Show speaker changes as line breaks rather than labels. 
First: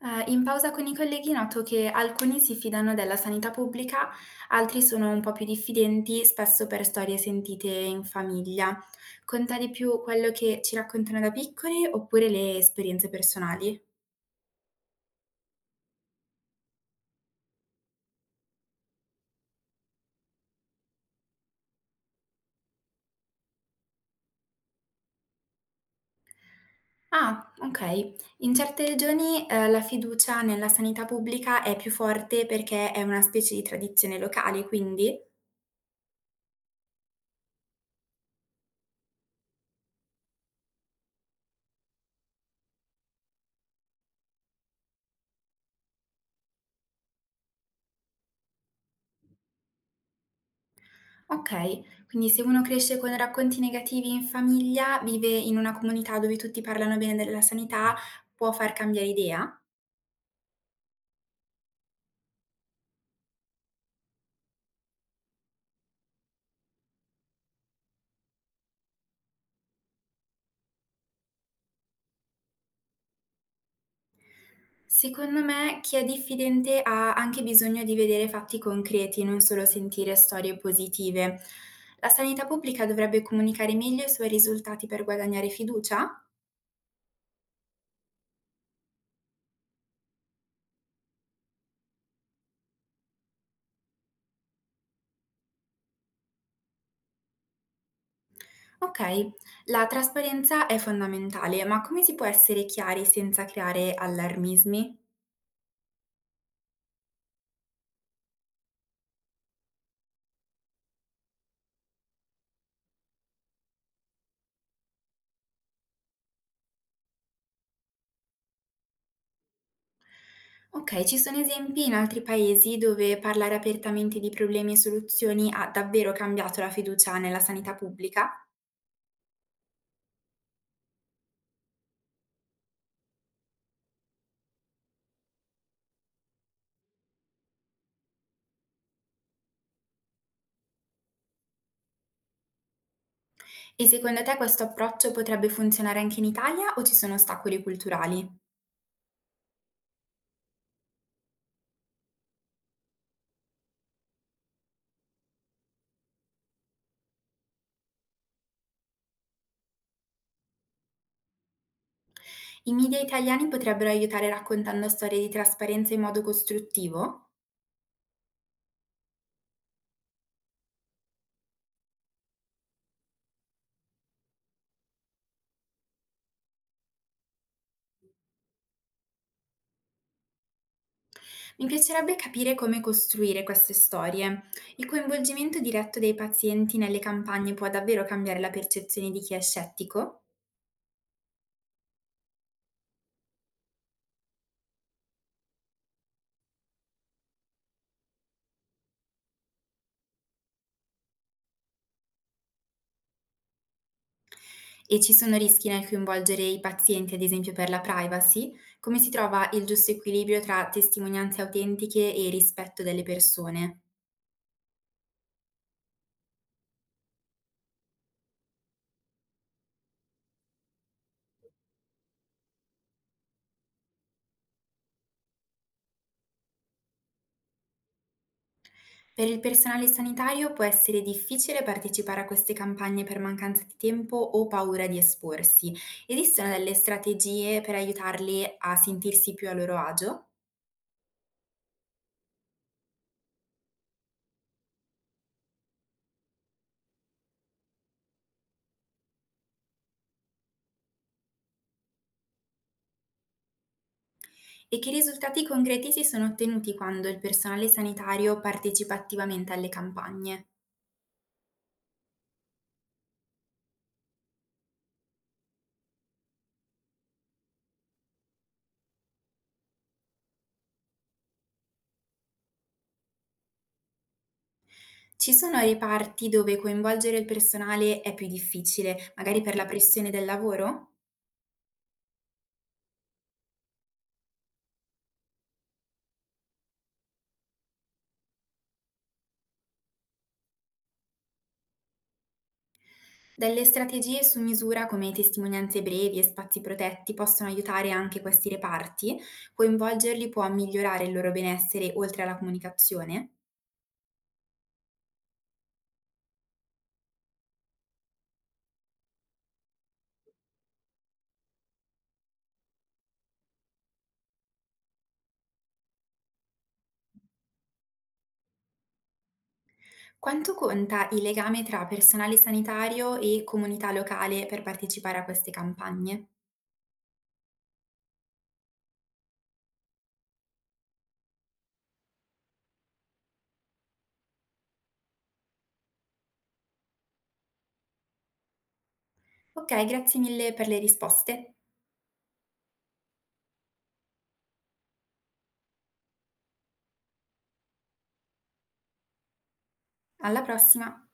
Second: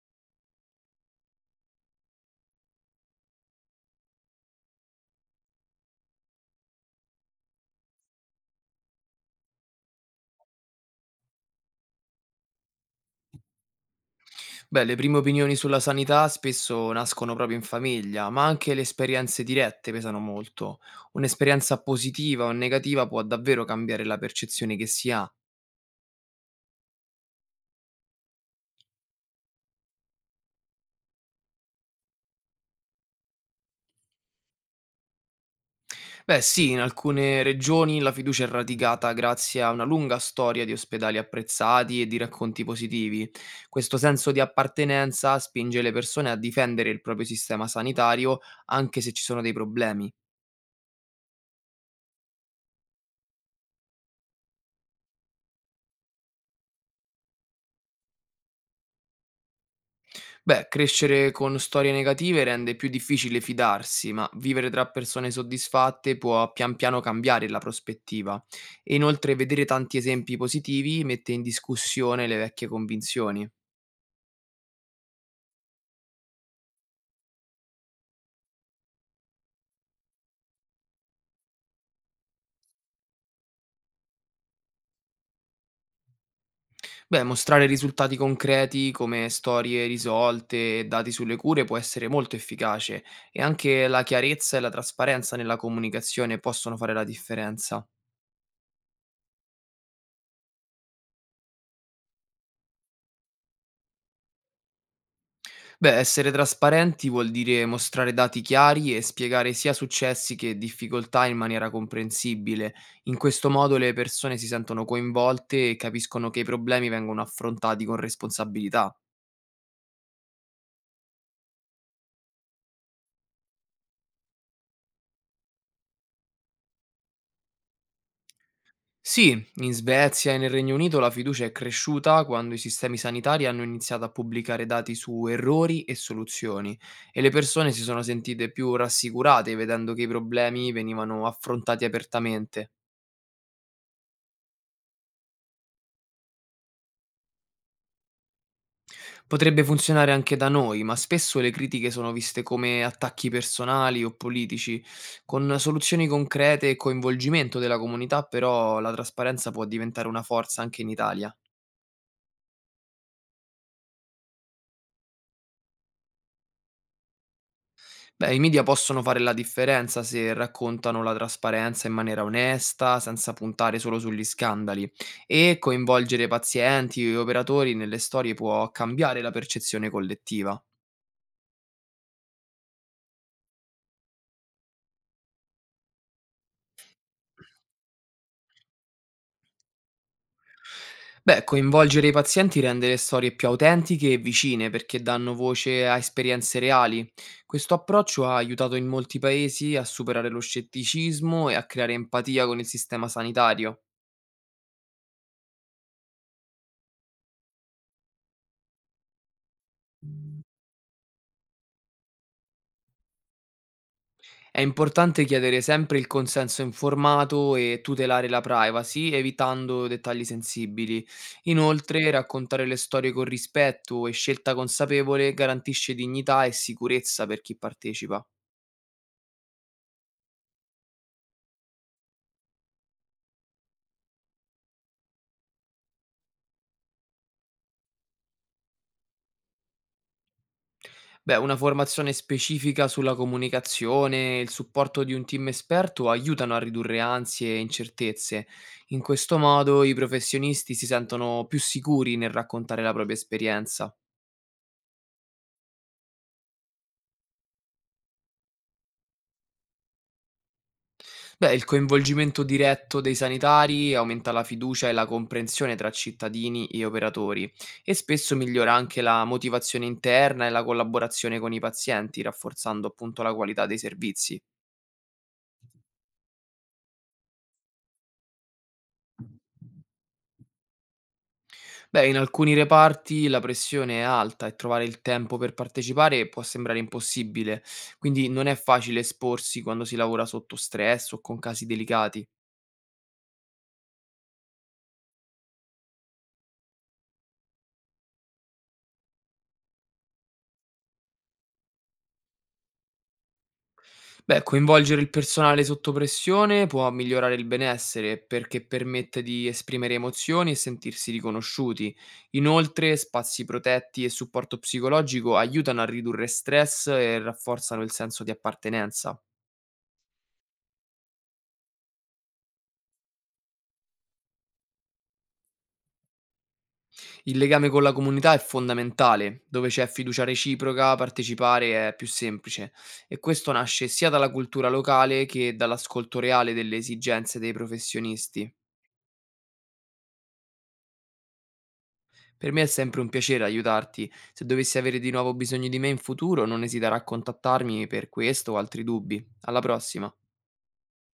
In pausa con i colleghi noto che alcuni si fidano della sanità pubblica, altri sono un po' più diffidenti, spesso per storie sentite in famiglia. Conta di più quello che ci raccontano da piccoli oppure le esperienze personali?
Beh, le prime opinioni sulla sanità spesso nascono proprio in famiglia, ma anche le esperienze dirette pesano molto. Un'esperienza positiva o negativa può davvero cambiare la percezione che si ha.
Ah, ok. In certe regioni, la fiducia nella sanità pubblica è più forte perché è una specie di tradizione locale, quindi?
Beh, sì, in alcune regioni la fiducia è radicata grazie a una lunga storia di ospedali apprezzati e di racconti positivi. Questo senso di appartenenza spinge le persone a difendere il proprio sistema sanitario anche se ci sono dei problemi.
Okay, quindi se uno cresce con racconti negativi in famiglia, vive in una comunità dove tutti parlano bene della sanità, può far cambiare idea?
Beh, crescere con storie negative rende più difficile fidarsi, ma vivere tra persone soddisfatte può pian piano cambiare la prospettiva. E inoltre vedere tanti esempi positivi mette in discussione le vecchie convinzioni.
Secondo me chi è diffidente ha anche bisogno di vedere fatti concreti, non solo sentire storie positive. La sanità pubblica dovrebbe comunicare meglio i suoi risultati per guadagnare fiducia?
Beh, mostrare risultati concreti come storie risolte e dati sulle cure può essere molto efficace e anche la chiarezza e la trasparenza nella comunicazione possono fare la differenza.
Ok, la trasparenza è fondamentale, ma come si può essere chiari senza creare allarmismi?
Beh, essere trasparenti vuol dire mostrare dati chiari e spiegare sia successi che difficoltà in maniera comprensibile. In questo modo le persone si sentono coinvolte e capiscono che i problemi vengono affrontati con responsabilità.
Okay, ci sono esempi in altri paesi dove parlare apertamente di problemi e soluzioni ha davvero cambiato la fiducia nella sanità pubblica?
Sì, in Svezia e nel Regno Unito la fiducia è cresciuta quando i sistemi sanitari hanno iniziato a pubblicare dati su errori e soluzioni e le persone si sono sentite più rassicurate vedendo che i problemi venivano affrontati apertamente.
E secondo te questo approccio potrebbe funzionare anche in Italia o ci sono ostacoli culturali?
Potrebbe funzionare anche da noi, ma spesso le critiche sono viste come attacchi personali o politici. Con soluzioni concrete e coinvolgimento della comunità, però, la trasparenza può diventare una forza anche in Italia.
I media italiani potrebbero aiutare raccontando storie di trasparenza in modo costruttivo?
Beh, i media possono fare la differenza se raccontano la trasparenza in maniera onesta, senza puntare solo sugli scandali, e coinvolgere pazienti e operatori nelle storie può cambiare la percezione collettiva.
Mi piacerebbe capire come costruire queste storie. Il coinvolgimento diretto dei pazienti nelle campagne può davvero cambiare la percezione di chi è scettico?
Beh, coinvolgere i pazienti rende le storie più autentiche e vicine perché danno voce a esperienze reali. Questo approccio ha aiutato in molti paesi a superare lo scetticismo e a creare empatia con il sistema sanitario.
E ci sono rischi nel coinvolgere i pazienti, ad esempio per la privacy? Come si trova il giusto equilibrio tra testimonianze autentiche e rispetto delle persone?
È importante chiedere sempre il consenso informato e tutelare la privacy, evitando dettagli sensibili. Inoltre, raccontare le storie con rispetto e scelta consapevole garantisce dignità e sicurezza per chi partecipa.
Per il personale sanitario può essere difficile partecipare a queste campagne per mancanza di tempo o paura di esporsi. Esistono delle strategie per aiutarli a sentirsi più a loro agio?
Beh, una formazione specifica sulla comunicazione e il supporto di un team esperto aiutano a ridurre ansie e incertezze. In questo modo i professionisti si sentono più sicuri nel raccontare la propria esperienza.
E che risultati concreti si sono ottenuti quando il personale sanitario partecipa attivamente alle campagne?
Beh, il coinvolgimento diretto dei sanitari aumenta la fiducia e la comprensione tra cittadini e operatori e spesso migliora anche la motivazione interna e la collaborazione con i pazienti, rafforzando appunto la qualità dei servizi.
Ci sono reparti dove coinvolgere il personale è più difficile, magari per la pressione del lavoro?
Beh, in alcuni reparti la pressione è alta e trovare il tempo per partecipare può sembrare impossibile, quindi non è facile esporsi quando si lavora sotto stress o con casi delicati.
Delle strategie su misura come testimonianze brevi e spazi protetti possono aiutare anche questi reparti? Coinvolgerli può migliorare il loro benessere oltre alla comunicazione?
Beh, coinvolgere il personale sotto pressione può migliorare il benessere perché permette di esprimere emozioni e sentirsi riconosciuti. Inoltre, spazi protetti e supporto psicologico aiutano a ridurre stress e rafforzano il senso di appartenenza.
Quanto conta il legame tra personale sanitario e comunità locale per partecipare a queste campagne?
Il legame con la comunità è fondamentale, dove c'è fiducia reciproca, partecipare è più semplice e questo nasce sia dalla cultura locale che dall'ascolto reale delle esigenze dei professionisti.
Ok, grazie mille per le risposte.
Per me è sempre un piacere aiutarti, se dovessi avere di nuovo bisogno di me in futuro non esitare a contattarmi per questo o altri dubbi. Alla prossima!
Alla prossima!